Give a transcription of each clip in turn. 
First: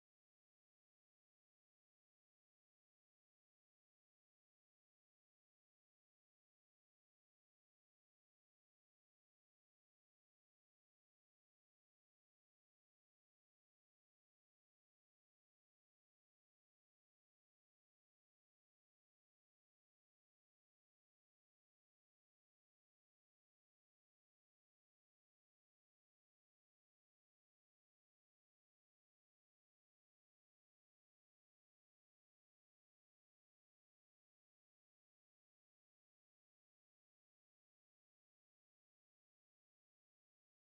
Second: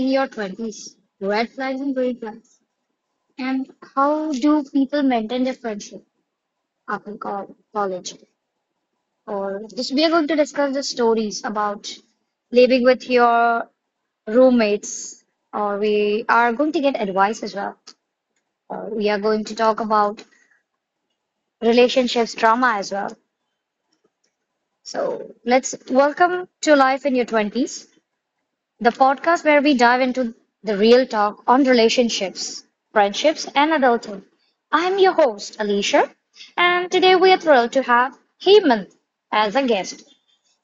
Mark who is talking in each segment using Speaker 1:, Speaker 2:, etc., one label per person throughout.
Speaker 1: in your 20s, red flags and green flags, and how do people maintain their friendship after college. Or this, we are going to discuss the stories about living with your roommates, or we are going to get advice as well. Or we are going to talk about relationships drama as well. So let's welcome to life in your 20s. The podcast where we dive into the real talk on relationships, friendships, and adulthood. I'm your host, Alicia, and today we are thrilled to have Hemant as a guest.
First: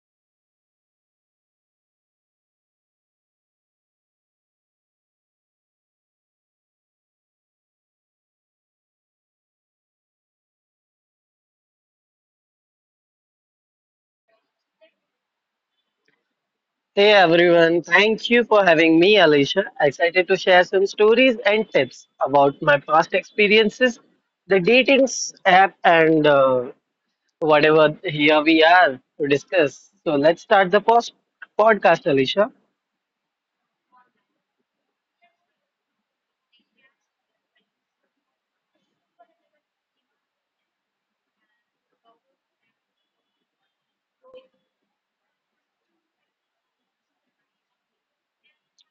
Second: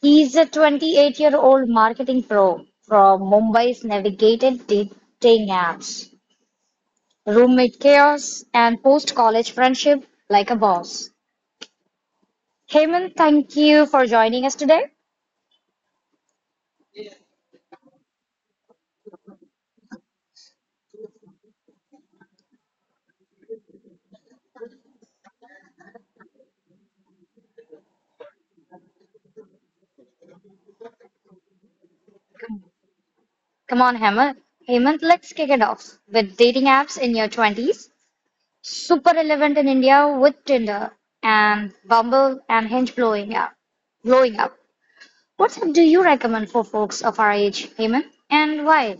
Speaker 1: He's a 28-year-old marketing pro from Mumbai's navigated dating apps, roommate chaos, and post college friendship like a boss. Hemant, thank you for joining us today.
Speaker 2: Hey everyone, thank you for having me, Alicia. Excited to share some stories and tips about my past experiences, the dating s- app, and whatever here we are to discuss. So let's start the post podcast, Alicia.
Speaker 1: Come on, Hemant. Hemant, let's kick it off with dating apps in your 20s. Super relevant in India with Tinder and Bumble and Hinge blowing up. Blowing up. What app do you recommend for folks of our age, Heyman, and why?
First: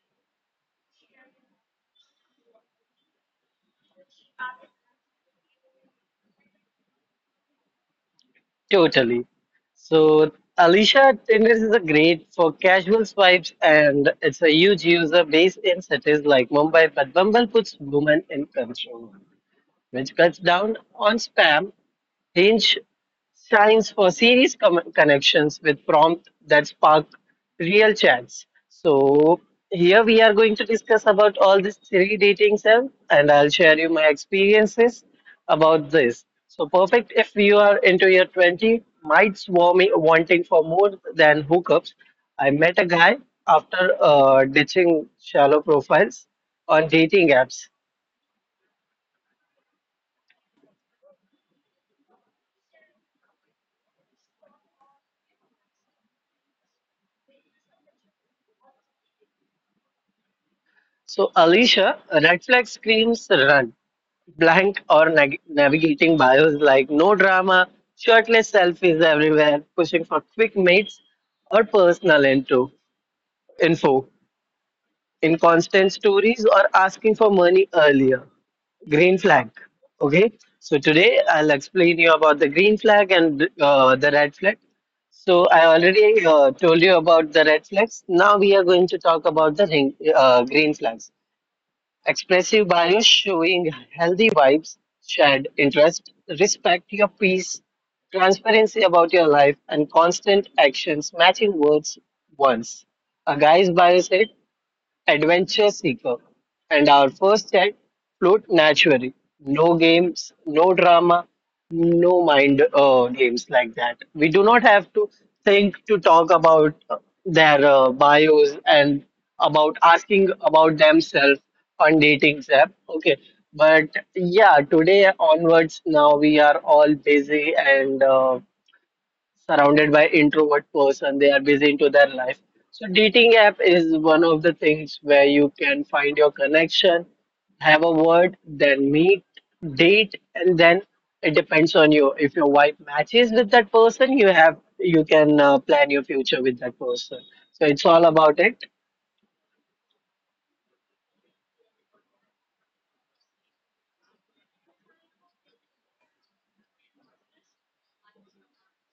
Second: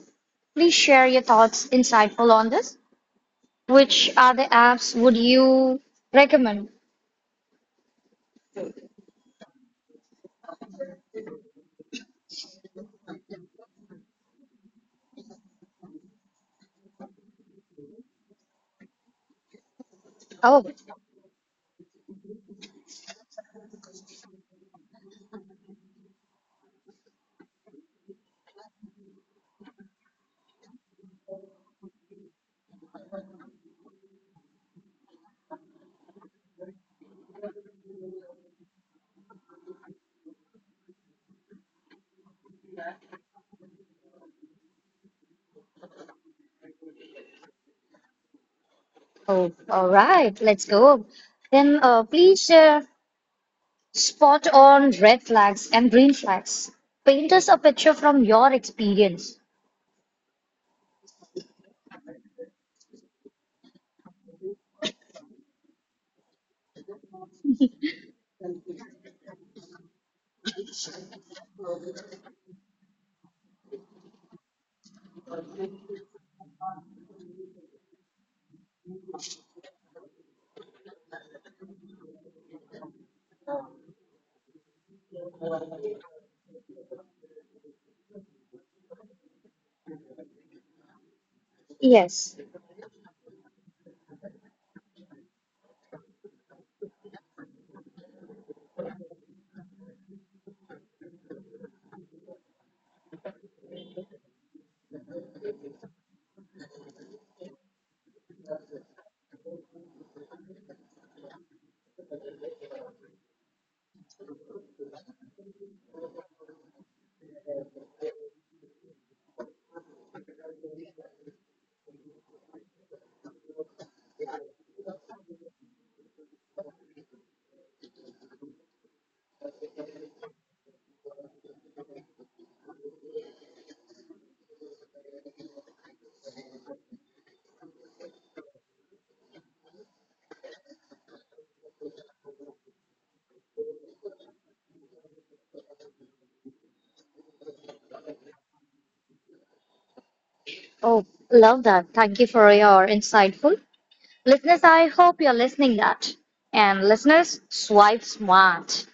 Speaker 1: Please share your thoughts, insightful on this. Which other apps would you recommend?
Speaker 2: Totally. So, Alicia, Tinder is a great for casual swipes, and it's a huge user base in cities like Mumbai. But Bumble puts women in control, which cuts
Speaker 1: Oh,
Speaker 2: down on spam. Range shines for serious connections with prompts that spark real chats. So here we are going to discuss about all these three dating apps, and I'll share you my experiences about this. So perfect if you are into your 20, might swarm wanting for more than hookups. I met a guy after ditching shallow profiles on dating apps.
Speaker 1: oh, all right, let's go. Then please spot on red flags and green flags. Paint us a picture from your experience.
Speaker 2: So, Alicia, red flag screams run. Blank or navigating bios like no drama, shirtless selfies everywhere, pushing for quick mates or info, inconstant stories or asking for money earlier. Green flag. Okay, so today I'll explain you about the green flag and the red flag. So I already told you about the red flags. Now we are going to talk about the green flags.
Speaker 1: Yes.
Speaker 2: Expressive bios showing healthy vibes, shared interest, respect your peace, transparency about your life, and constant actions matching words once. A guy's bio said, adventure seeker, and our first chat flowed naturally. No games, no drama, no mind games like that. We do not have to think to talk about their bios and about asking about themselves on dating app. Okay, but yeah, today onwards, now we are all busy and surrounded by introvert person, they are busy into their life, so dating app is one of the things where you can find your connection, have a word, then meet, date, and then it depends on you. If your wife matches with that person you have, you can plan your future with that person. So it's all about it.
Speaker 1: Oh, love that. Thank you for your insightful. Listeners, I hope you're listening that. And listeners, swipe smart.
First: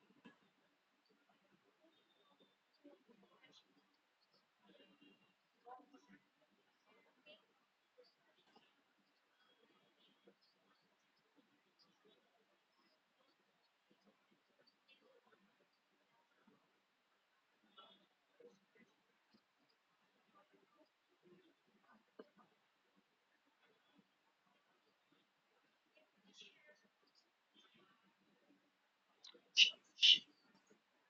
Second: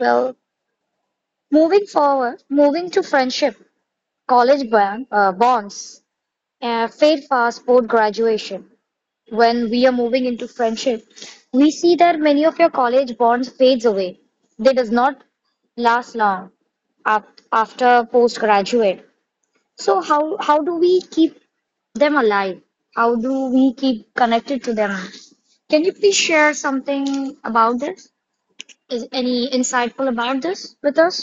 Speaker 1: Well, moving forward, moving to friendship, college bond, bonds, fade fast post graduation. When we are moving into friendship, we see that many of your college bonds fades away. They does not last long af- after post graduate. So how do we keep them alive? How do we keep connected to them? Can you please share something about this? Is any insightful about this with us?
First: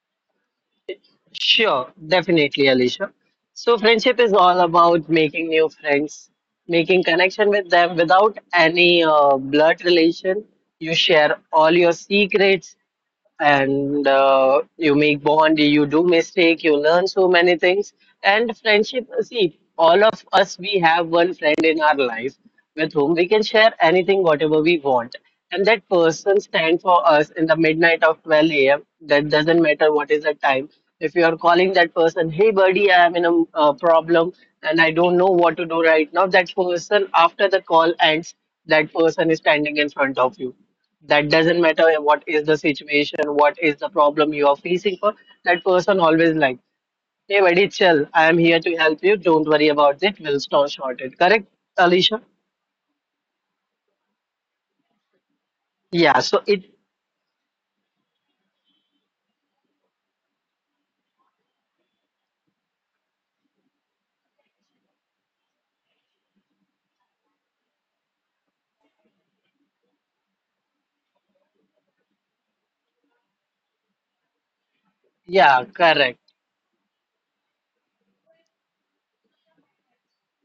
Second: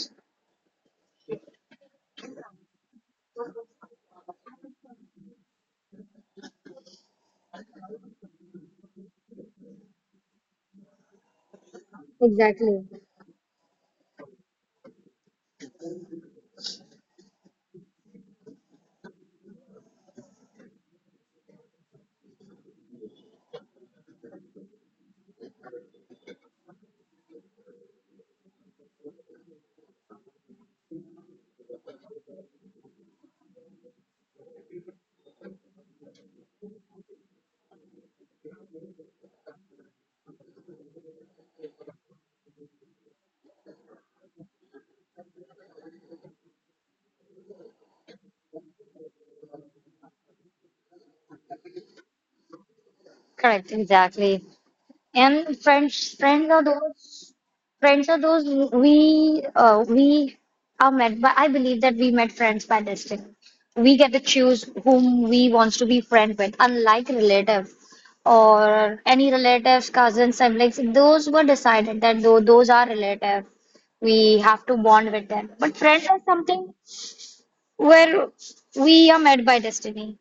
Speaker 2: Sure, definitely, Alicia. So, friendship is all about making new friends, making connection with them without any blood relation. You share all your secrets,
Speaker 1: Exactly.
Speaker 2: and you make bond, you do mistake, you learn so many things. And friendship, see, all of us, we have one friend in our life with whom we can share anything whatever we want, and that person stand for us in the midnight of 12 a.m. That doesn't matter what is the time. If you are calling that person, hey buddy, I am in a problem and I don't know what to do right now, that person, after the call ends, that person is standing in front of you. That doesn't matter what is the situation, what is the problem you are facing for, that person always like, hey buddy, chill, I am here to help you, don't worry about it, we'll not short it, correct, Alicia?
Speaker 1: Correct, exactly. And
Speaker 2: Yeah,
Speaker 1: friends,
Speaker 2: so it.
Speaker 1: friends are those friends are those we we are met by. I believe that we met friends by destiny. We get to choose whom we wants to be friend with, unlike relative or any relatives, cousins, siblings. Those were decided that though those are relative, we have to bond with
Speaker 2: Yeah,
Speaker 1: them. But
Speaker 2: correct.
Speaker 1: friends are something where we are met by destiny.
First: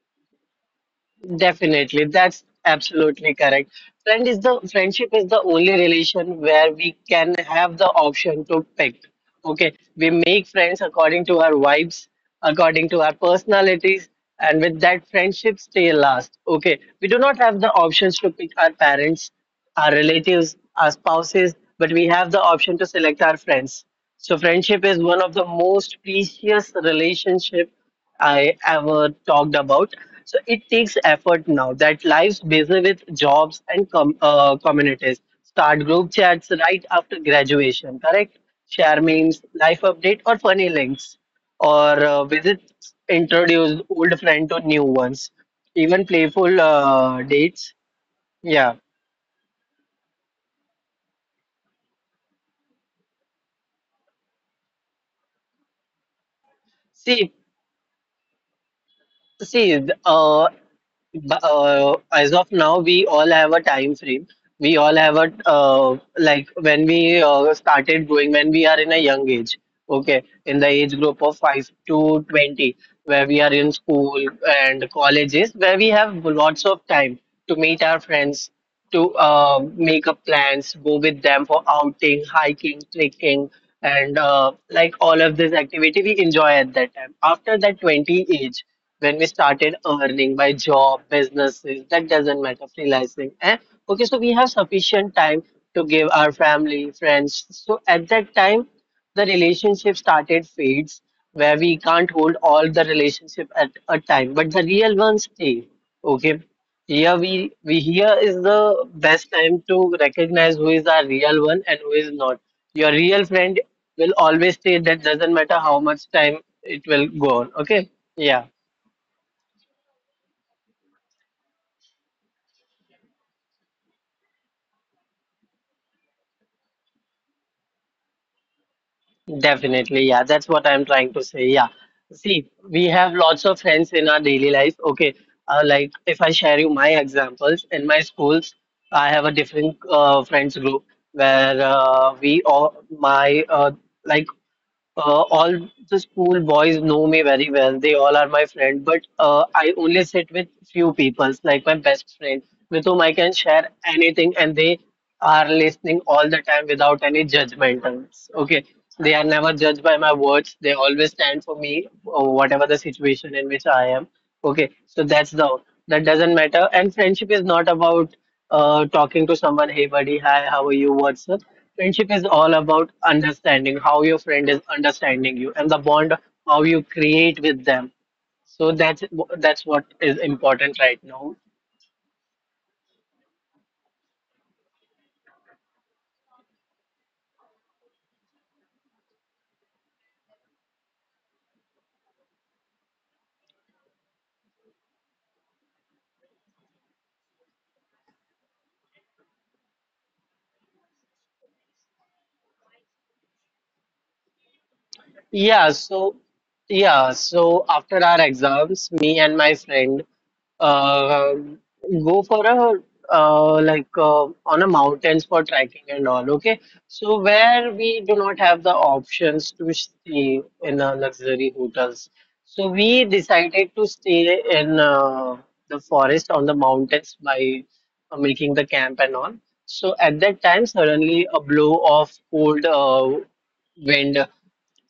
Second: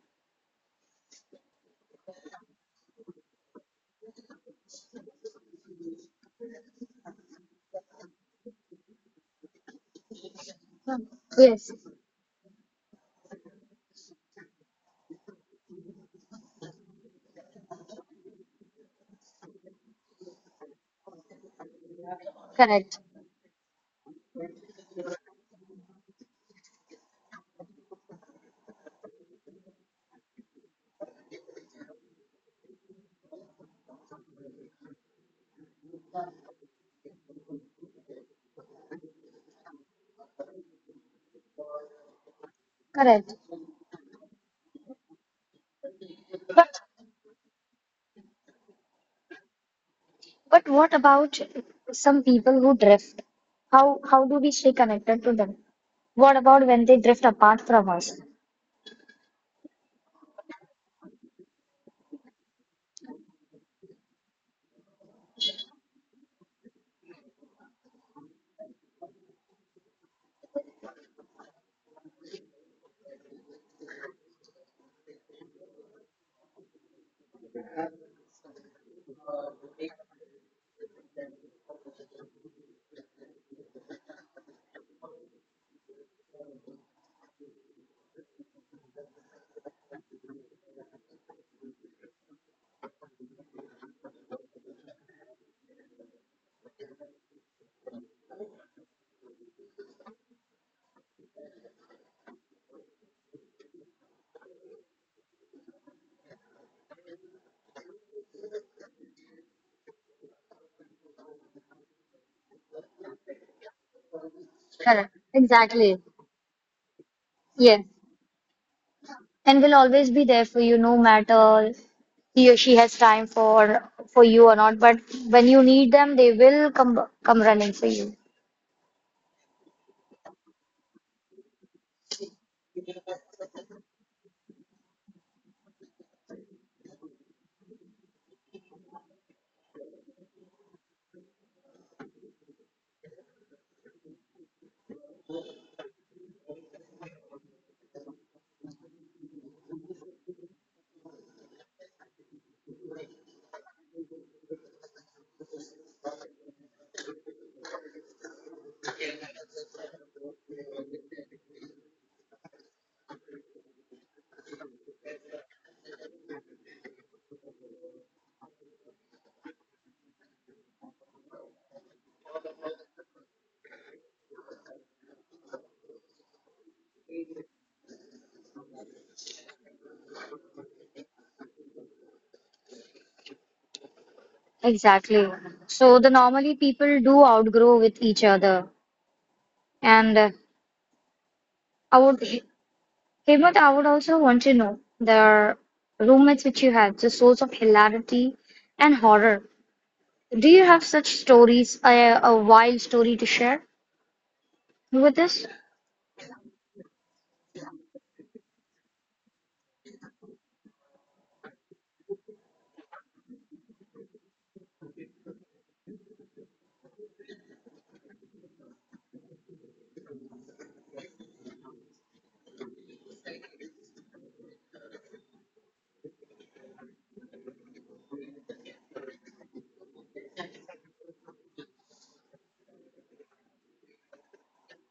Speaker 2: Definitely, that's absolutely correct. Friendship is the only relation where we can have the option to pick. Okay, we make friends according to our
Speaker 1: Yes,
Speaker 2: vibes, according to our personalities, and with that friendship stay last. Okay, we do not have the options to pick our parents, our relatives, our spouses, but we have the option to
Speaker 1: correct,
Speaker 2: select our friends. So friendship is one of the most precious relationship I ever talked about. So it takes effort now that lives busy with jobs and communities. Start group chats right after graduation, correct? Share memes, life update, or funny links, or
Speaker 1: correct.
Speaker 2: introduce old friend to new ones. Even playful
Speaker 1: But.
Speaker 2: dates. Yeah.
Speaker 1: But what about some people who drift? How do we stay connected to them? What about when they drift
Speaker 2: See,
Speaker 1: apart from us?
Speaker 2: See, uh, as of now, we all have a time frame. We all have a like when we started growing, when we are in a young age. Okay, in the age group of 5 to 20, where we are in school and colleges, where we have lots of time to meet our friends, to make up plans, go with them for outing, hiking, trekking and like all of this activity we enjoy at that time. After that 20 age, when we started earning by job, businesses, that doesn't matter, freelancing, eh? Okay, so we have sufficient time to give our family, friends. So at that time, the relationship started fades, where we can't hold all the relationship at a time, but the real ones stay. Okay, here we here is the best time to recognize who is our real one and who is not. Your real friend will always stay,
Speaker 1: Correct.
Speaker 2: that doesn't matter how
Speaker 1: Exactly.
Speaker 2: much time, it will go on.
Speaker 1: Yes.
Speaker 2: Okay, yeah.
Speaker 1: And will always be there for you, no matter he or she has time for you or not. But when you need them, they will come running for you.
Speaker 2: Definitely, yeah, that's what I'm trying to say. Yeah, see, we have lots of friends in our daily life. Okay, like if I share you my examples, in my schools, I have a different friends group where we all my like all the school boys know me very well. They all are my friend, but I only sit with few people, like my best friend, with whom I can share anything, and they are listening all the time without any judgmentals. Okay, they are never judged by my words. They always stand for me, whatever the situation in which I am. Okay, so that's the, that doesn't matter. And friendship is not about talking to someone, hey buddy, hi, how are you? What's up? Friendship is all about understanding how your friend is understanding you and the bond how you create with them. So that's what is important right now.
Speaker 1: Exactly. So the normally people do outgrow with each other, and I would. Hemant, I would also want to know the roommates which you had, the source of hilarity and horror. Do you have such stories, a wild story to share with us?
Speaker 2: Yeah, so yeah, so after our exams, me and my friend Um go for a on a mountains for trekking and all. Okay, so where we do not have the options to stay in luxury hotels, so we decided to stay in the forest on the mountains by making the camp and all. So at that time, suddenly a blow of cold wind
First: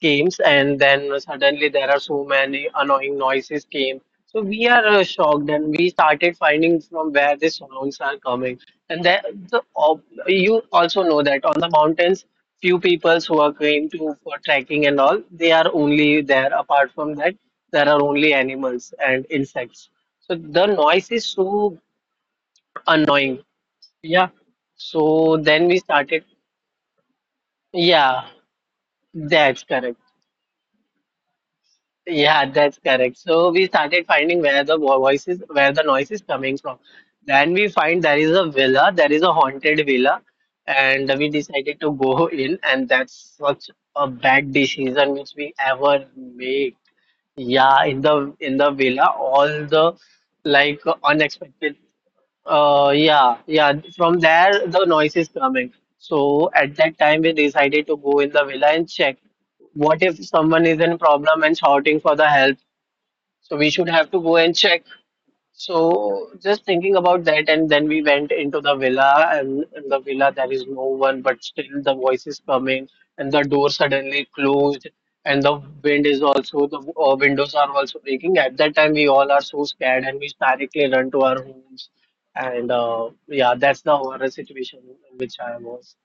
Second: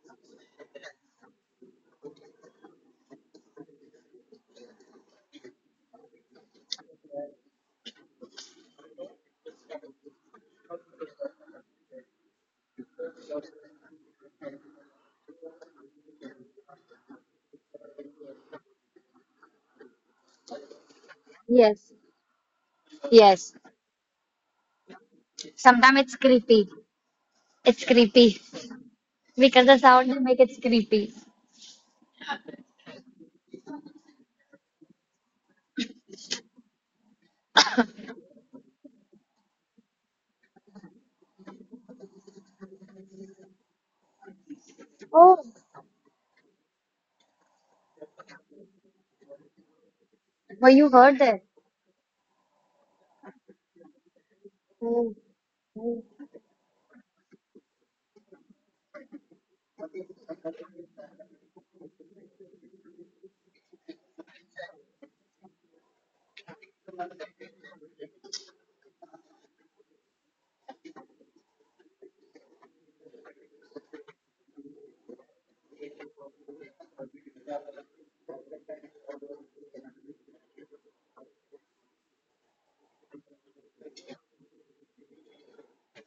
Speaker 2: games, and then suddenly there are so many annoying noises came. So we are shocked, and we started finding from where these sounds are coming. And then the ob you also know that on the mountains, few people who are going to for trekking and all, they are only there. Apart from that, there are only animals and insects. So the noise is so
Speaker 1: Yes,
Speaker 2: annoying.
Speaker 1: yes.
Speaker 2: Yeah, so then we
Speaker 1: Sometimes it's
Speaker 2: started.
Speaker 1: creepy. It's
Speaker 2: Yeah,
Speaker 1: creepy
Speaker 2: that's
Speaker 1: because the
Speaker 2: correct.
Speaker 1: sound they make it's creepy.
Speaker 2: Yeah, that's correct. So we started finding where voices, where the noise is coming from. Then we find there is a villa, there is a haunted villa, and we decided to go in, and that's such a bad decision which
Speaker 1: Oh,
Speaker 2: we ever made. Yeah, in the villa, all the
Speaker 1: well,
Speaker 2: like
Speaker 1: you heard that.
Speaker 2: unexpected yeah. From there, the
Speaker 1: Oh,
Speaker 2: noise is coming. So at that time, we decided to go in the villa and check. What if someone is in problem and shouting for the help? So we should have to go and check. So just thinking about that, and then we went into the villa, and in the villa there is no one, but still the voice is coming, and the door suddenly closed, and the wind is also the windows are also breaking. At that time, we all are so scared, and we directly run to our homes, and yeah, that's the horror situation in which I was.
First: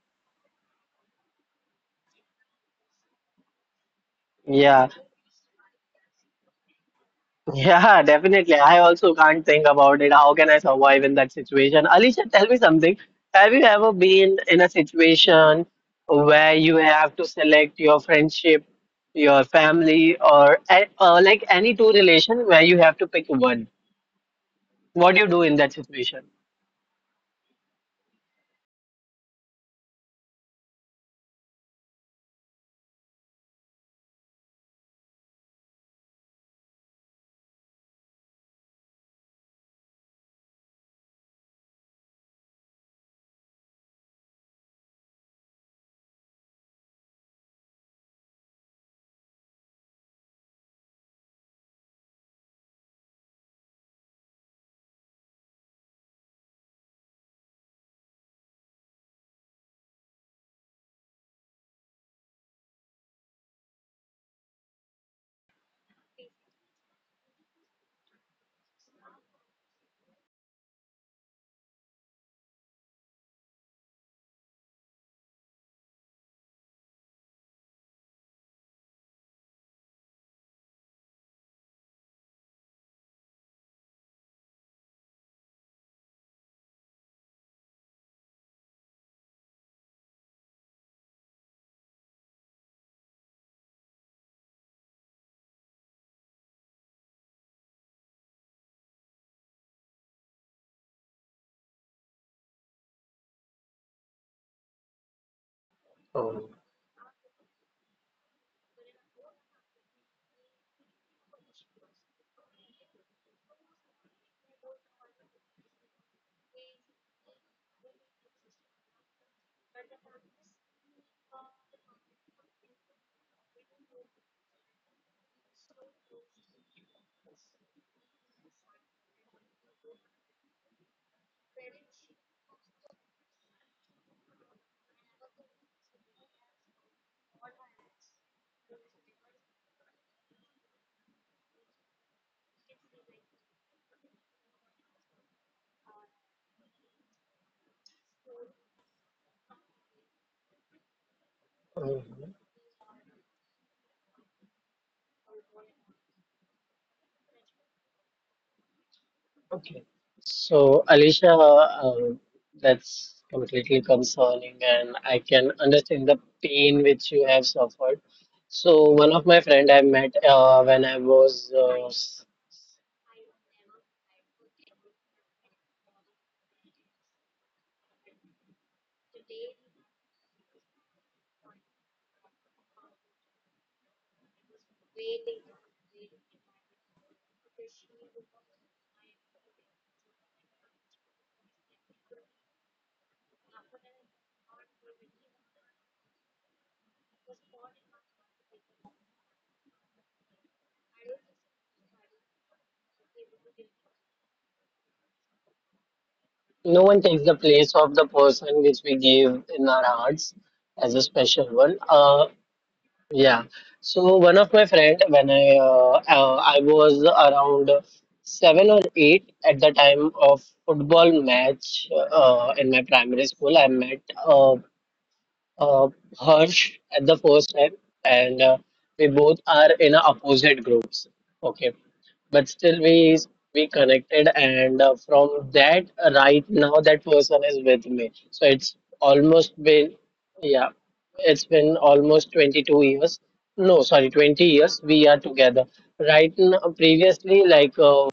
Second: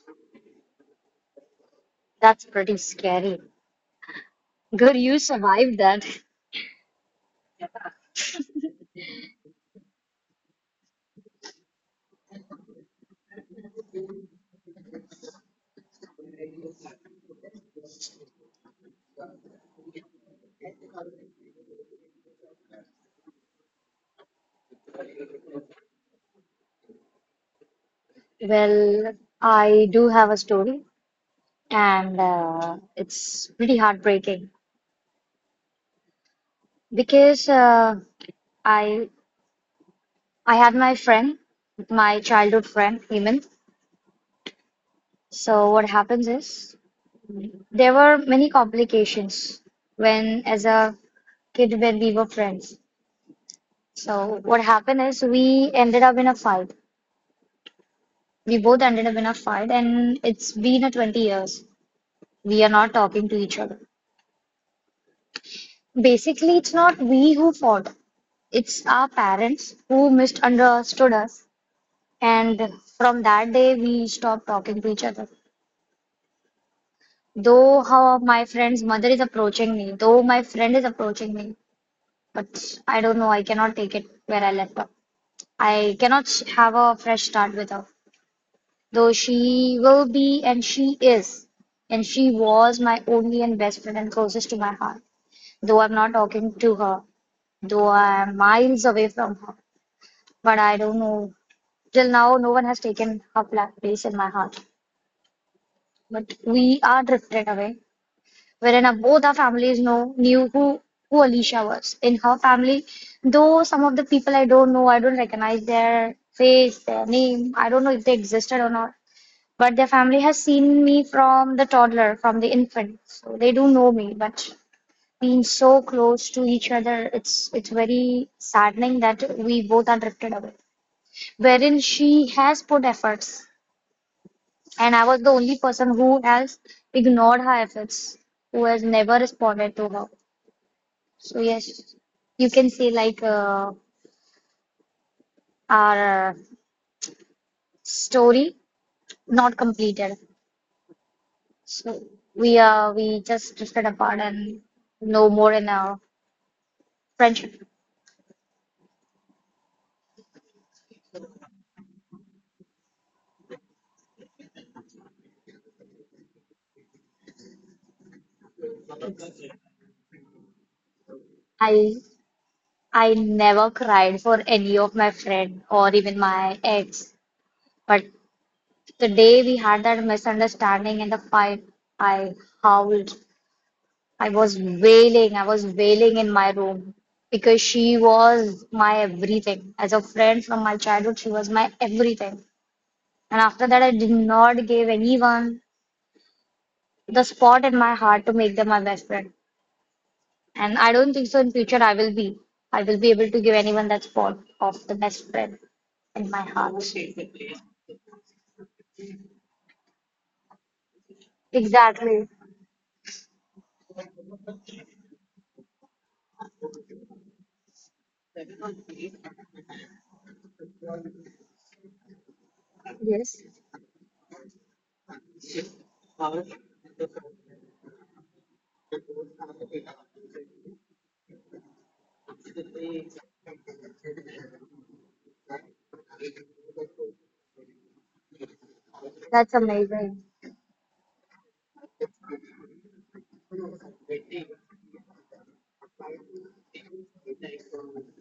Speaker 1: that's pretty scary.
Speaker 2: Yeah.
Speaker 1: Good, you survived that.
Speaker 2: Yeah, definitely. I also can't think about it. How can I survive in that situation? Alicia, tell me something. Have you ever been in a situation where you have to select your friendship, your family, or like any two relation where you have to pick one? What do you do in that situation?
Speaker 1: Well, I do have a story, and it's pretty heartbreaking. Because I I had my friend, my childhood friend Hemant. So what happens is there were many complications when as a kid when we were friends. So what happened is we ended up in a fight. We both ended up in a fight, and it's been a 20 years. We are not talking to each other. Basically, it's not we who fought. It's our parents who misunderstood us, and from that day we stopped talking to each other. Though how my friend's mother is approaching me, though my friend is approaching me, but I don't know, I cannot take it where I left off. I cannot have a fresh start with her. Though she will be and she is, and she was my only and best friend and closest to my heart. Though I'm not talking to her, though I'm miles away from her, but I don't know. Till now, no one has taken her place in my heart. But
Speaker 2: Oh.
Speaker 1: we are drifted away. Wherein both our families know knew who Alicia was in her family. Though some of the people I don't know, I don't recognize their face, their name. I don't know if they existed or not. But their family has seen me from the toddler, from the infant, so they do know me. But being so close to each other, it's very saddening that we both are drifted away. Wherein she has put efforts, and I was the only person who has ignored her efforts, who has never responded to her. So yes, you can say like our story not completed. So we just drifted apart and no more in our friendship.
Speaker 2: Okay. So, Alicia, that's completely consoling, and I can understand the pain which you have suffered. So, one of my friend I met when I was
Speaker 1: I I never cried for any of my friend or even my ex. But the day we had that misunderstanding and the fight, I howled. I was wailing in my room because she was my everything. As a friend from my childhood, she was my everything. And after that, I did not give anyone the spot in my heart to make them my best friend. And I don't think so in future I will be. I will be able to give anyone that spot of the best friend in my heart.
Speaker 2: no one takes the place of the person which we give in our hearts as a special one.
Speaker 1: Exactly.
Speaker 2: Yeah. So one of my friend, when I was around seven or eight at the time of football match in my primary
Speaker 1: Yes.
Speaker 2: school, I met a uh, Harsh at the first time, and we both are in a opposite groups. Okay, but still we connected, and from that right now that person is with me. So it's
Speaker 1: That's
Speaker 2: almost been,
Speaker 1: amazing.
Speaker 2: yeah, it's been almost 22 years. No, sorry, 20 years we are together. Right now, previously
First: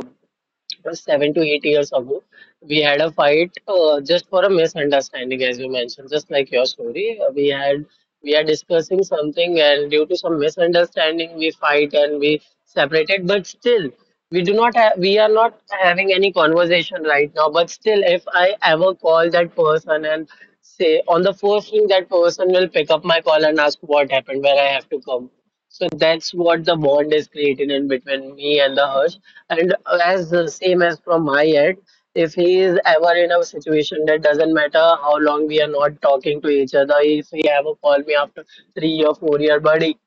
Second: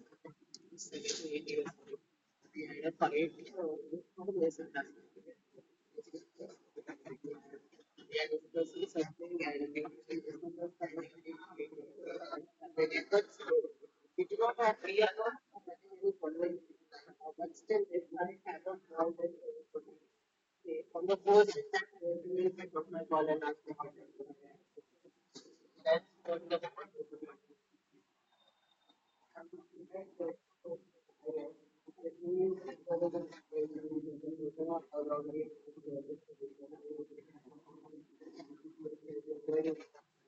Speaker 2: was 7 to 8 years ago. We had a fight just for a misunderstanding, as you mentioned, just like your story. We are discussing something, and due to some misunderstanding, we fight and we separated. But still, we are not having any conversation right now. But still, if I ever call that person and say on the first ring, that person will pick up my call and ask what happened, where I have to come. So that's what the bond is created in between me and the Harsh. And as the same as from my end, if he is ever in a situation that doesn't matter how long we are not talking to each other, if he ever call me after 3 or 4 year, buddy,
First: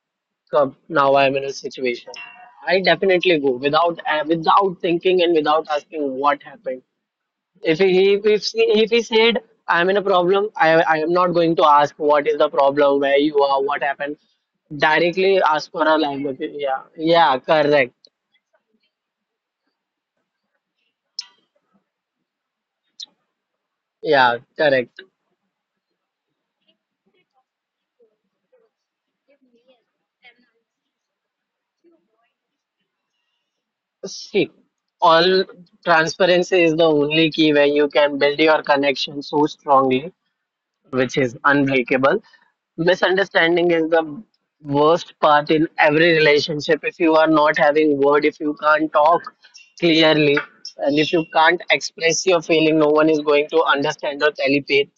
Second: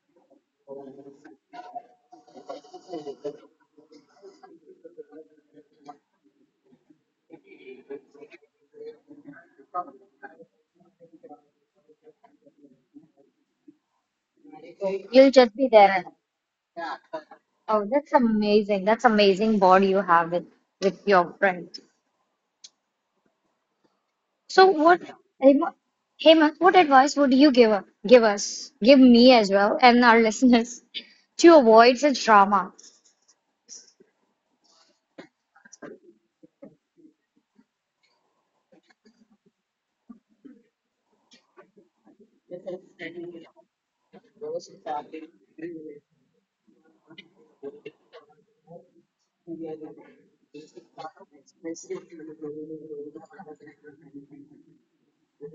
Speaker 2: come now I'm in a situation. I definitely go without without thinking and without asking what happened. If he said I'm in a problem, I am not going to ask what is the problem, where you are, what happened.
Speaker 1: You'll
Speaker 2: Directly
Speaker 1: just
Speaker 2: ask
Speaker 1: be
Speaker 2: for a
Speaker 1: there.
Speaker 2: language. Yeah, yeah, correct.
Speaker 1: Oh, that's amazing. That's amazing bond you have with your friend.
Speaker 2: Yeah,
Speaker 1: So
Speaker 2: correct.
Speaker 1: what, Hema, Hema, what advice would you give give us, give me as well, and our listeners to avoid such drama?
Speaker 2: See, all transparency is the only key where you can build your connection so strongly, which is unbreakable. Misunderstanding is the worst part in every relationship. If you are not having word, if you can't talk clearly, and if you can't express your feeling, no one is going to understand or telepathy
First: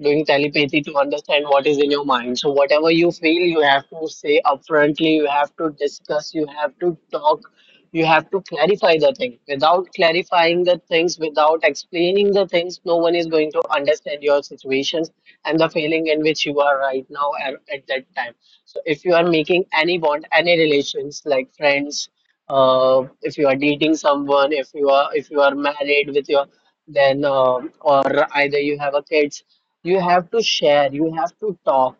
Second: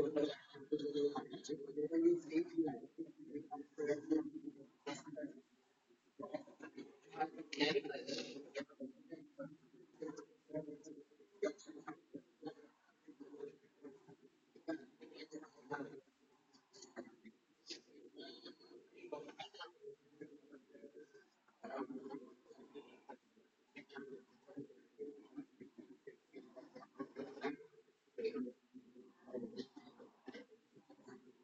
Speaker 2: doing telepathy to understand what is in your mind. So whatever you feel, you have to say upfrontly, you have to discuss, you have to talk, you have to clarify the thing. Without clarifying the things, without explaining the things, no one is going to understand your situations and the feeling in which you are right now at that time. So if you are making any bond, any relations like friends, if you are dating someone, if you are married with your then or either you have a kids you have to share, you have to talk.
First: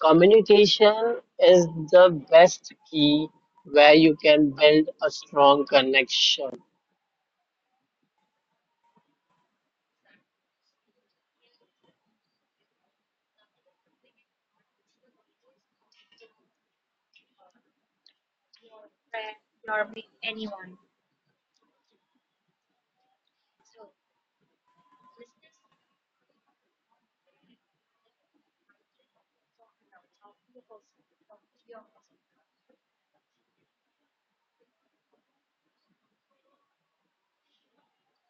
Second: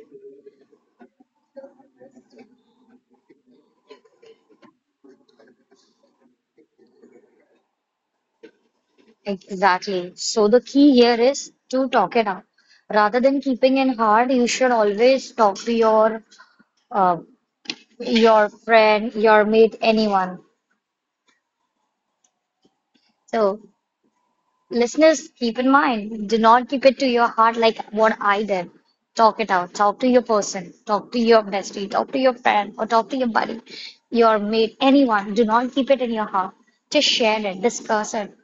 Speaker 2: Communication is the best key where you can build a strong connection.
Speaker 1: Exactly. So the key here is to talk it out. Rather than keeping it hard, you should always talk to uh, your friend, your mate, anyone. So listeners, keep in mind, do not keep it to your heart like what I did. Talk it out. Talk to your person. Talk to your bestie. Talk to your friend or talk to your buddy, your mate, anyone. Do not keep it in your heart. Just share it, discuss it,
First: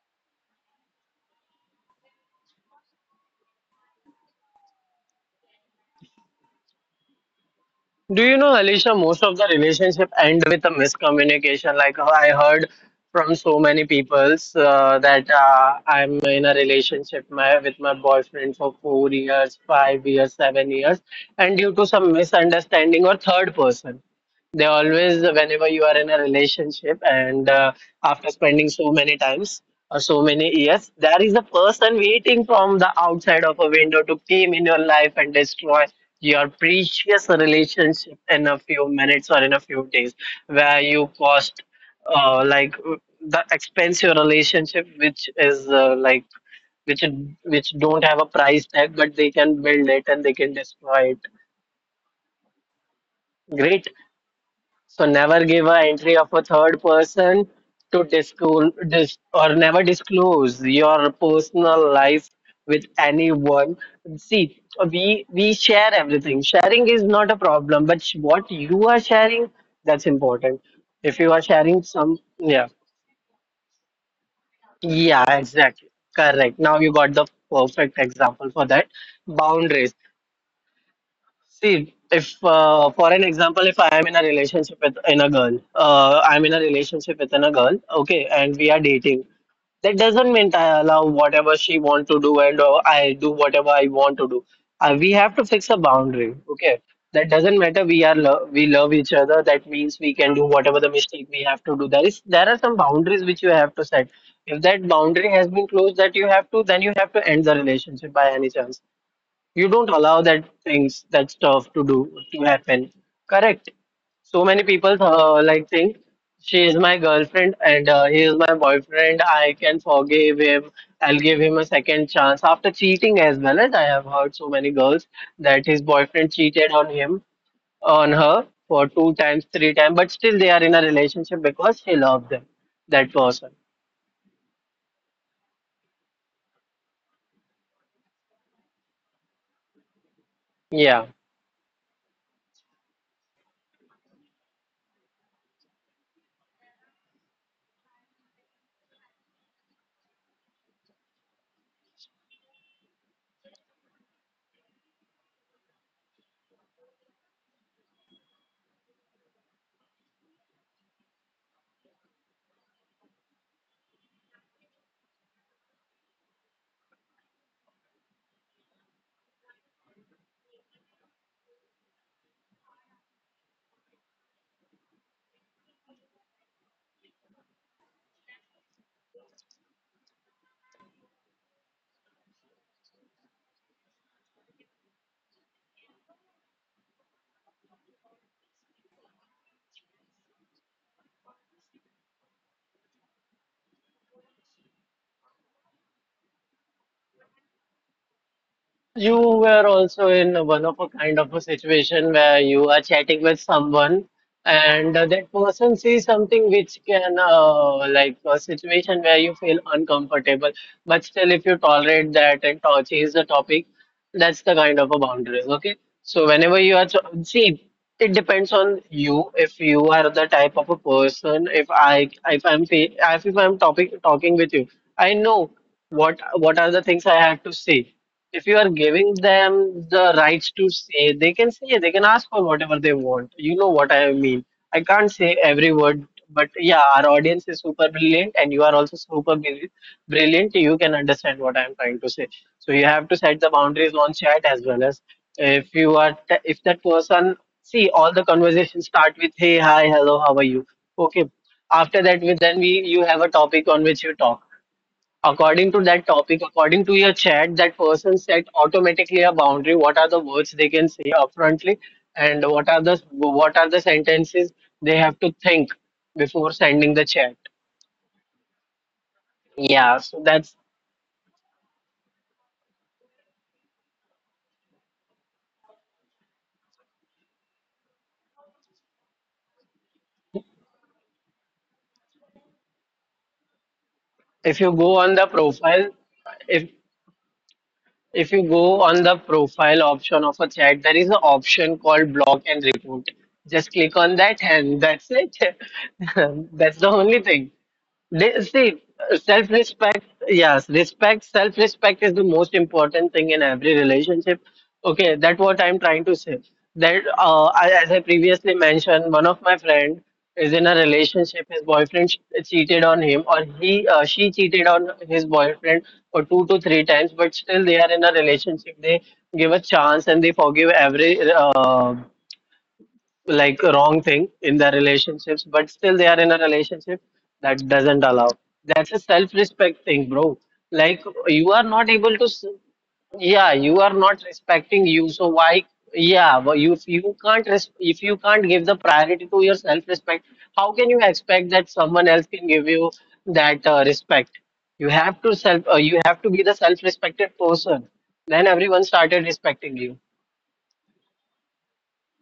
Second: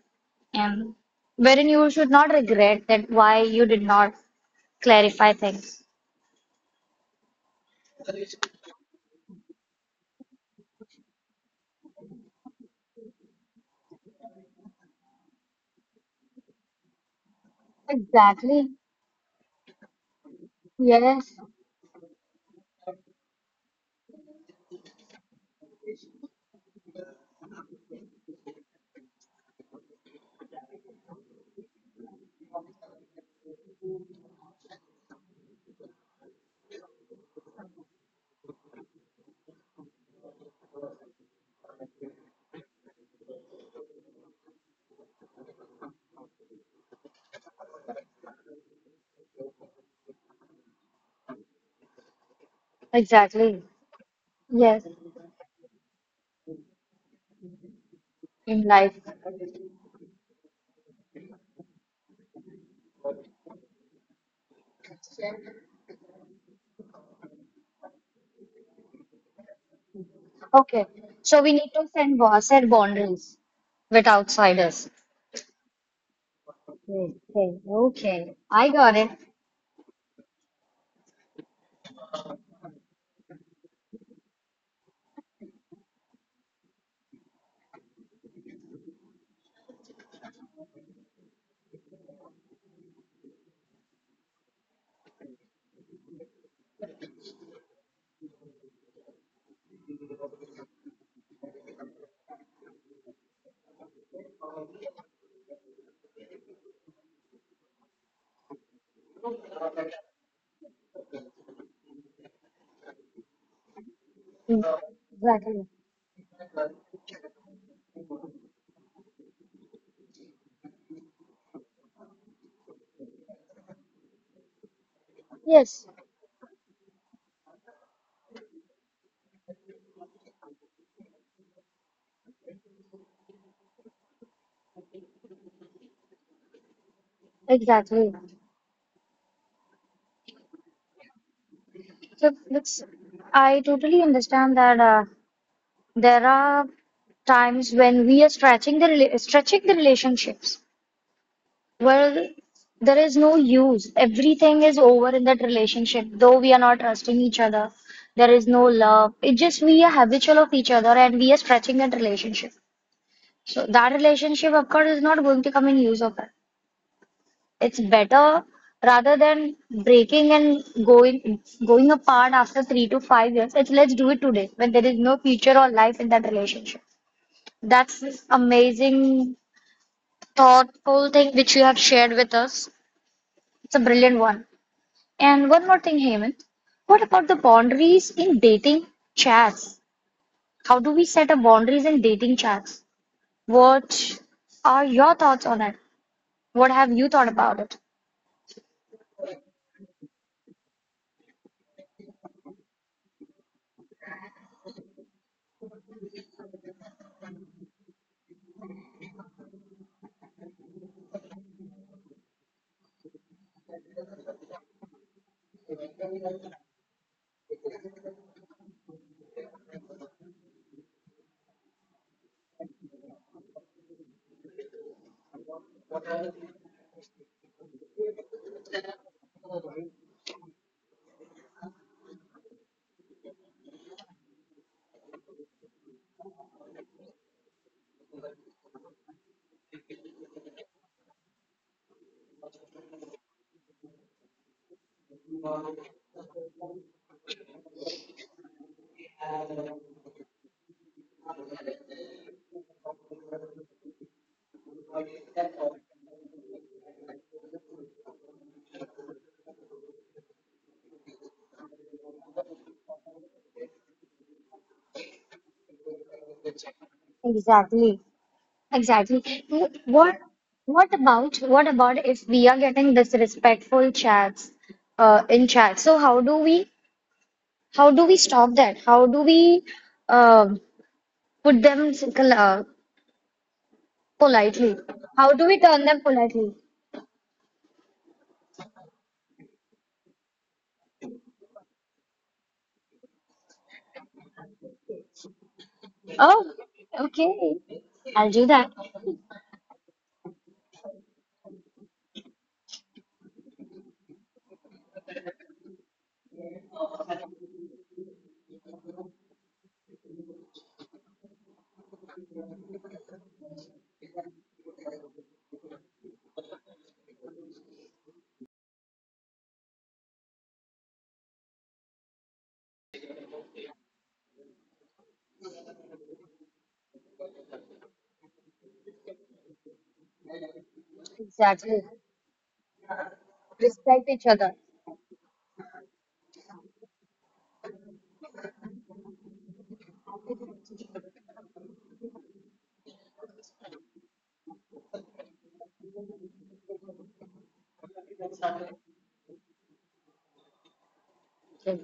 Speaker 1: and wherein you should not regret that why you did not clarify things.
Speaker 2: Do you know, Alicia, most of the relationship end with a miscommunication. Like I heard from so many peoples that I'm in a relationship my, with my boyfriend for
Speaker 1: Exactly.
Speaker 2: 4 years, 5 years, 7 years,
Speaker 1: Yes.
Speaker 2: and due to some misunderstanding or third person, they always, whenever you are in a relationship, and after spending so many times so many years there is a person waiting from the outside of a window to came in your life and destroy your precious relationship in a few minutes or in a few days where you cost like the expensive relationship which is like which which don't have a price tag but they can build it and they can destroy it. Great.
Speaker 1: Exactly.
Speaker 2: So
Speaker 1: Yes.
Speaker 2: never give a entry of a third person to disclose
Speaker 1: In
Speaker 2: dis,
Speaker 1: life.
Speaker 2: or never disclose your personal life with anyone. See, we share everything. Sharing is not a problem, but what you are sharing, that's important.
Speaker 1: Okay.
Speaker 2: If you are
Speaker 1: So we
Speaker 2: sharing
Speaker 1: need to
Speaker 2: some, yeah,
Speaker 1: set boundaries with outsiders.
Speaker 2: yeah, exactly, correct. Now you got the
Speaker 1: Okay,
Speaker 2: perfect example
Speaker 1: okay.
Speaker 2: for that.
Speaker 1: I got it.
Speaker 2: Boundaries. See, if for an example, if I am in a relationship with in a girl, I'm in a relationship with in a girl, okay, and we are dating. That doesn't mean I allow whatever she want to do and I do whatever I want to do. We have to fix a boundary, okay? That doesn't matter. We are lo we love each other. That means we can do whatever the mistake we have to do. There are some boundaries which you have to set. If that boundary has been closed, that you have to then you have to end the relationship by any chance you don't allow that things, that stuff to do, to happen. Correct. So many people
Speaker 1: Mm,
Speaker 2: like think
Speaker 1: exactly.
Speaker 2: she is my girlfriend and he is my boyfriend. I can forgive him. I'll give him a second chance after cheating as well as I have heard so many girls that his
Speaker 1: Yes,
Speaker 2: boyfriend cheated on him, on her for 2 times, 3 times, but still they are in a relationship because she loved them, that person.
Speaker 1: exactly.
Speaker 2: Yeah.
Speaker 1: So it's, I totally understand that there are times when we are stretching the stretching the relationships where there is no use. Everything is over in that relationship, though we are not trusting each other. There is no love. It just we are habitual of each other and we are stretching that relationship. So that relationship, of course, is not going to come in use of it. It's better rather than breaking and going apart after 3 to 5 years. It's let's do it today when there is no future or life in that relationship. That's this amazing, thoughtful thing which you have shared with us. It's a brilliant one. And one more thing, Hemant. What about the boundaries in dating chats? How do we set up boundaries in dating chats? What are your thoughts on it? What have you thought about it?
Speaker 2: You were also in one of a kind of a situation where you are chatting with someone and that person sees something which can like a situation where you feel uncomfortable, but still if you tolerate that and to change the topic, that's the kind of a boundaries, okay? So whenever you are ch see, it depends on you. If you are the type of a person, if I'm topic talking with you, I know what what are the things I have to say if you are giving them the rights to say, they can ask for whatever they want. You know what I mean. I can't say every word, but yeah, our audience is super brilliant, and you are also brilliant. You can understand what I'm trying to say. So you have to set the boundaries on chat as well as if you are, if that person, see, all the conversations start with, hey, hi, hello, how are you? Okay. After that, we then we you have a topic on which you talk. According to that topic, according to your chat, that person set automatically a boundary. What are the words they can say upfrontly, and what are the sentences they have to think before sending the chat?
Speaker 1: Exactly. Exactly.
Speaker 2: Yeah, so that's
Speaker 1: What what about if we are getting disrespectful chats in chat? So how do we stop that? How do we um put them
Speaker 2: if you go on
Speaker 1: politely?
Speaker 2: the
Speaker 1: How do
Speaker 2: profile,
Speaker 1: we turn them
Speaker 2: if
Speaker 1: politely?
Speaker 2: if you go on the profile option of a chat, there is an option called block and report. Just click on that, and that's it. That's the
Speaker 1: Oh,
Speaker 2: only thing.
Speaker 1: okay.
Speaker 2: They,
Speaker 1: I'll
Speaker 2: see,
Speaker 1: do that.
Speaker 2: self respect, yes, respect, self respect is the most important thing in every relationship. Okay, that's what I'm trying to say. That, I, as I previously mentioned, one of my friend is in a relationship. His boyfriend cheated on him, or he, she cheated on his boyfriend for 2 to 3 times. But still, they are in a relationship. They give a chance and they forgive every. Like wrong thing in their relationships, but still they are in a relationship that doesn't allow. That's a self-respect thing, bro. Like you are not able to,
Speaker 1: Exactly.
Speaker 2: yeah, you are not
Speaker 1: Respect each
Speaker 2: respecting
Speaker 1: other.
Speaker 2: you. So why, yeah, but you if you can't res if you can't give the priority to your self-respect, how can you expect that someone else can give you that respect? You have to you have to be the self-respected person. Then everyone started respecting you.
Speaker 1: H-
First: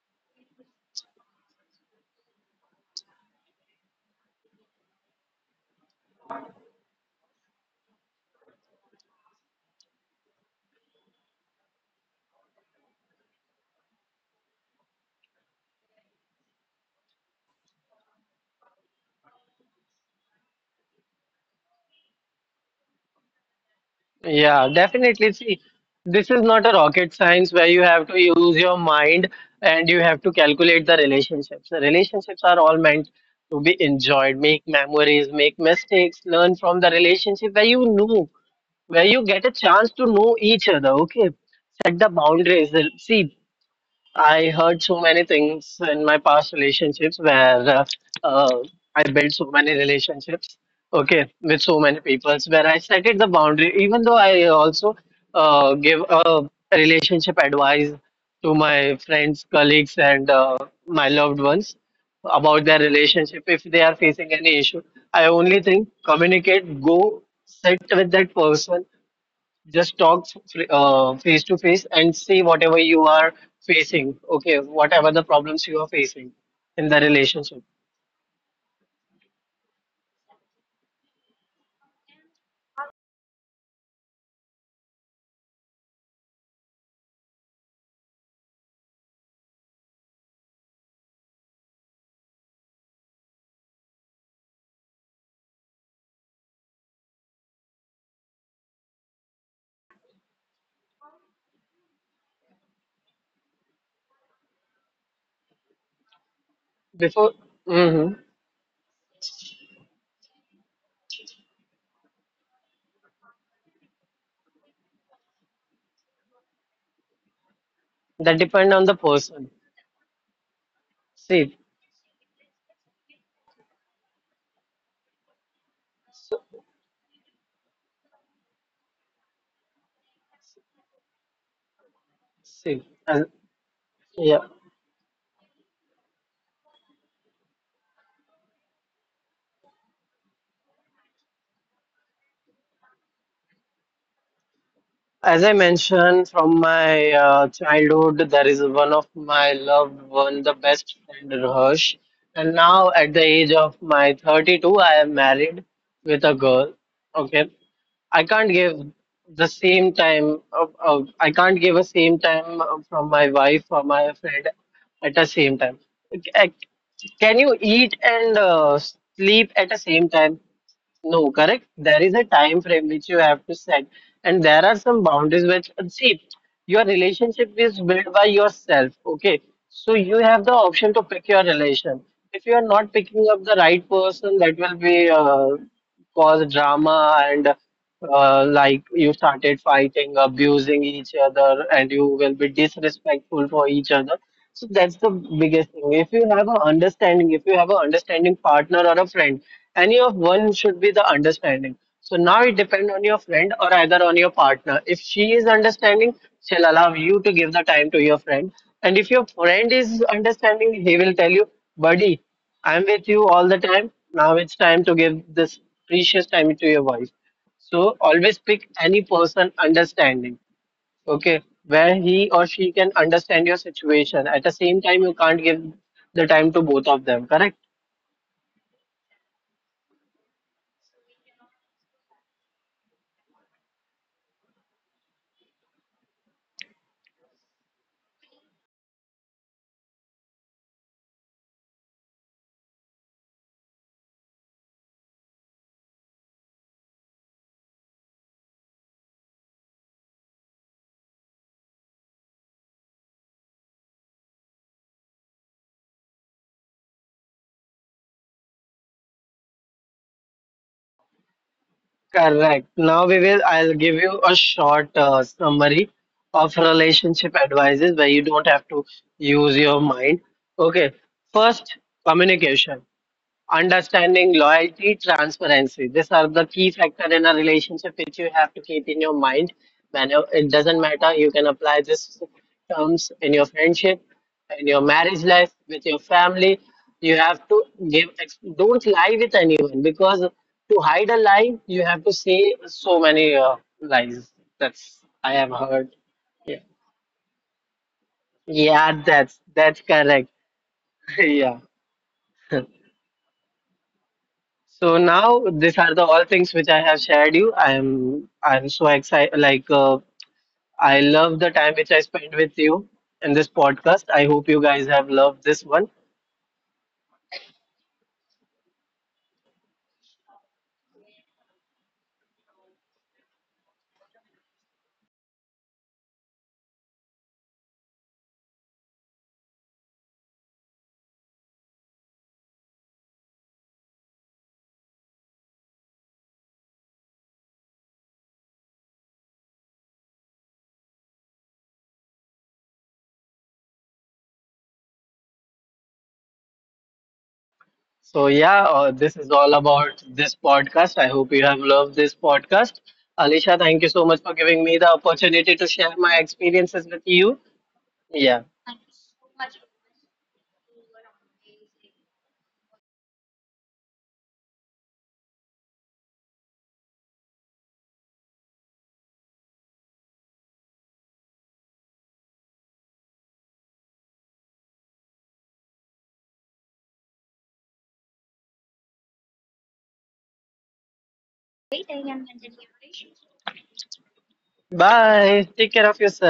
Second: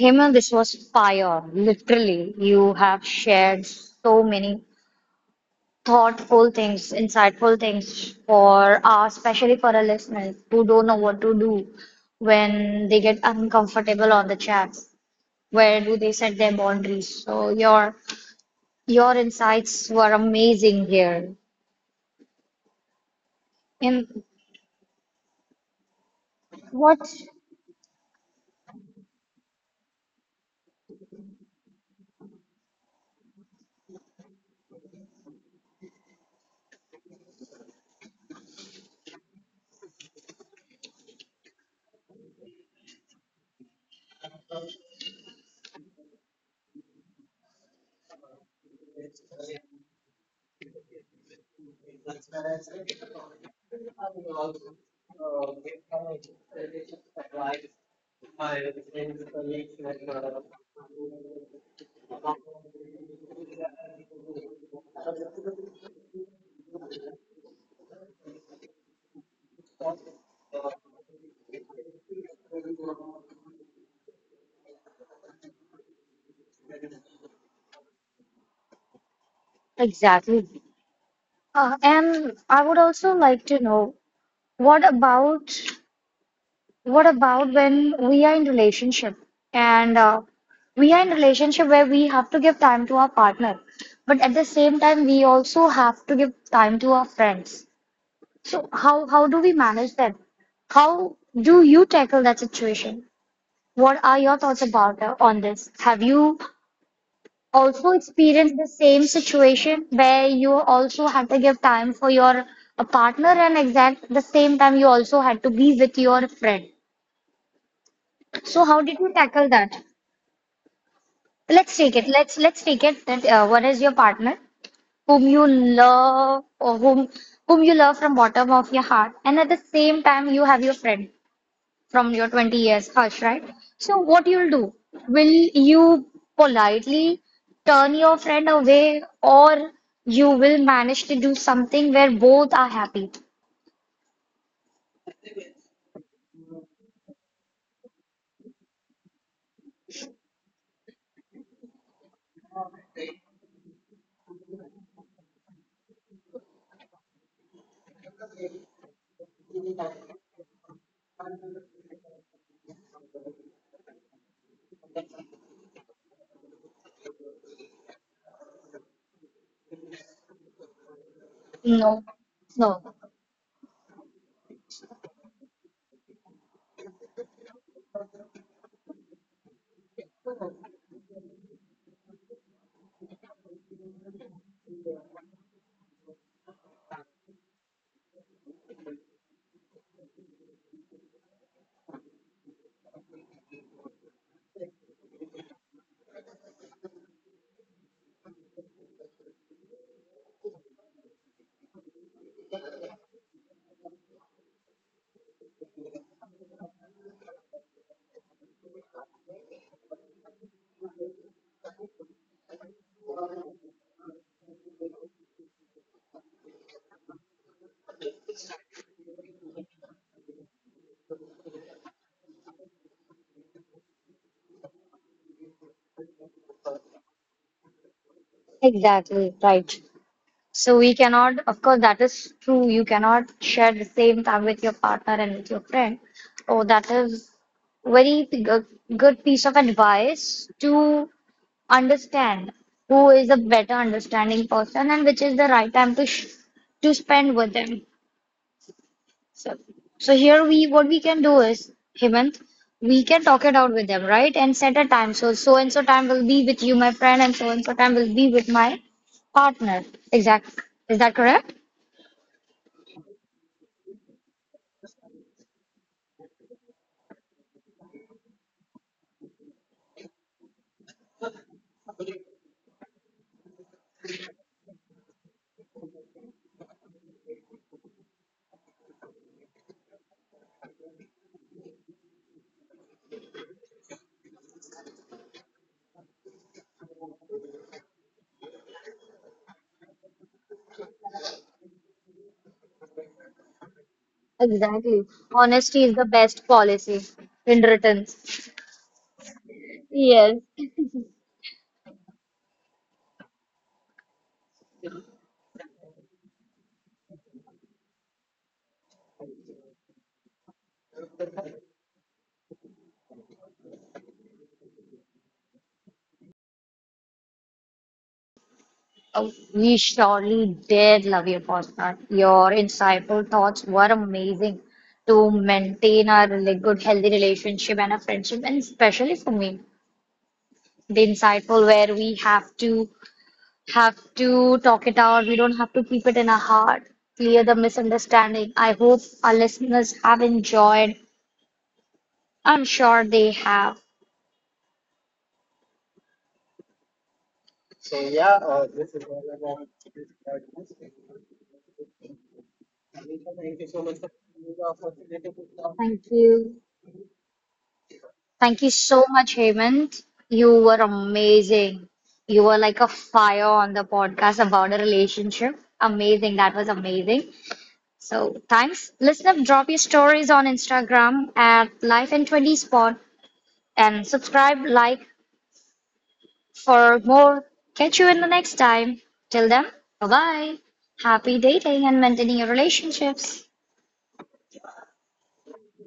Speaker 1: Hema, this was fire. Literally, you have shared so many thoughtful things, insightful things for us, especially for our listeners who don't know what to do when they get uncomfortable on the chat. Where do they set their boundaries? So your insights were amazing here. And
Speaker 2: Yeah, definitely. See, this
Speaker 1: what
Speaker 2: is not a rocket science where you have to use your mind and you have to calculate the relationships. The relationships are all meant to be enjoyed, make memories, make mistakes, learn from the relationship where you know, where you get a chance to know each other. Okay, set the boundaries. See, I heard so many things in my past relationships where uh, I built so many relationships, okay, with so many people, where I set it the boundary, even though I also give a relationship advice to my friends, colleagues, and my loved ones about their relationship if they are facing any issue. I only think communicate, go sit with that person, just talk face to face and see whatever you are facing okay whatever the problems you are facing in the relationship
Speaker 1: exactly? And I would also like to know what about what about when we are in relationship and we are in relationship where we have to give time to our partner, but at the same time we also have to give time to our friends. So how do we manage that? How do you tackle that situation? What are your thoughts about on this? Have you
Speaker 2: before
Speaker 1: also
Speaker 2: hmm
Speaker 1: experienced the same situation where you also had to give time for your partner and exact the same time you also had to be with your friend?
Speaker 2: that
Speaker 1: So how
Speaker 2: depend
Speaker 1: did
Speaker 2: on
Speaker 1: you
Speaker 2: the
Speaker 1: tackle
Speaker 2: person
Speaker 1: that? Let's
Speaker 2: see
Speaker 1: take it. Let's take it that one is your partner, whom you love
Speaker 2: so,
Speaker 1: or whom you love from bottom of your heart, and at the same time you have your friend from your 20 years,
Speaker 2: see
Speaker 1: Harsh,
Speaker 2: and
Speaker 1: right? So what you'll
Speaker 2: yeah.
Speaker 1: do? Will you politely turn your friend away, or you will manage to do something where both are happy?
Speaker 2: As I mentioned from my childhood, there is one of my loved one, the best friend Rosh. And now at the age of my 32, I am married with a girl. Okay. I can't give the same time of I can't give a same time from my wife or my friend at the same time. Ac- ac- Can you eat and sleep at the same time? No, correct. There
Speaker 1: No,
Speaker 2: is a time frame
Speaker 1: no,
Speaker 2: which you have to set, and there are some boundaries which see your relationship is built by yourself. Okay, so you have the option to pick your relation. If you are not picking up the right person, that will be cause drama and like you started fighting, abusing each other, and you will be disrespectful for each other. So that's the biggest thing. If you have a understanding, if you have a understanding partner or a friend, any of one should be the understanding. So now it depends on your friend or either on your partner. If she is understanding, she'll allow you to give the time to your friend. And if your friend is understanding, he will tell you, buddy, I'm with you all the time. Now it's time to give this precious time to your wife. So always pick any person understanding. Okay, where he or she can understand your situation. At the same time, you can't give the time to both of them, correct?
Speaker 1: exactly right. So we cannot, of course, that is true. You cannot share the same time with your partner and with your friend. Oh, that is very good piece of advice to understand who is a better understanding person and which is the right time to sh to spend with them. So, so here we what we can do is, Hemant, we can talk it out with them, right? And set a time. So so and so time will be with you, my friend, and so time will be with my partner. Exact. Is that correct?
Speaker 2: Correct. Now we will, I'll give you a short summary of relationship advices where you don't have to use your mind. Okay, first, communication. Understanding, loyalty, transparency. These are the key factor in a relationship which you have to keep in your mind. When it doesn't matter, you can apply these terms in your friendship, in your marriage life, with your family. You have to Don't lie with anyone because to hide a lie, you have to say so many lies. That's
Speaker 1: Exactly.
Speaker 2: I have heard.
Speaker 1: Honesty is the
Speaker 2: Yeah,
Speaker 1: best policy in return.
Speaker 2: yeah, that's correct.
Speaker 1: Yes.
Speaker 2: Yeah. So now these are the all things which I have shared you. I'm so excited. Like I love the time which I spent with you in this podcast. I hope you guys have loved this one.
Speaker 1: Uh, we surely did love your podcast. Your insightful thoughts were amazing to maintain our really good, healthy relationship and a friendship, and especially for me, the insightful where we have to talk it out. We don't have to keep it in our heart. Clear the misunderstanding. I hope our listeners have enjoyed. I'm sure they have.
Speaker 2: So yeah, this is all about this podcast. I hope you have loved this podcast. Alisha, thank you so much for giving me the opportunity to share my
Speaker 1: Thank you.
Speaker 2: experiences with you. Yeah.
Speaker 1: Thank you so much, Hemant. You were amazing. You were like a fire on the podcast about a relationship. Amazing. That was amazing. So thanks. Listener, drop your stories on Instagram at Life in 20 Spot and subscribe, like for more. Catch you in the next time. Till then, bye bye. Happy dating and maintaining your relationships.
Speaker 2: Bye. Take care of yourself.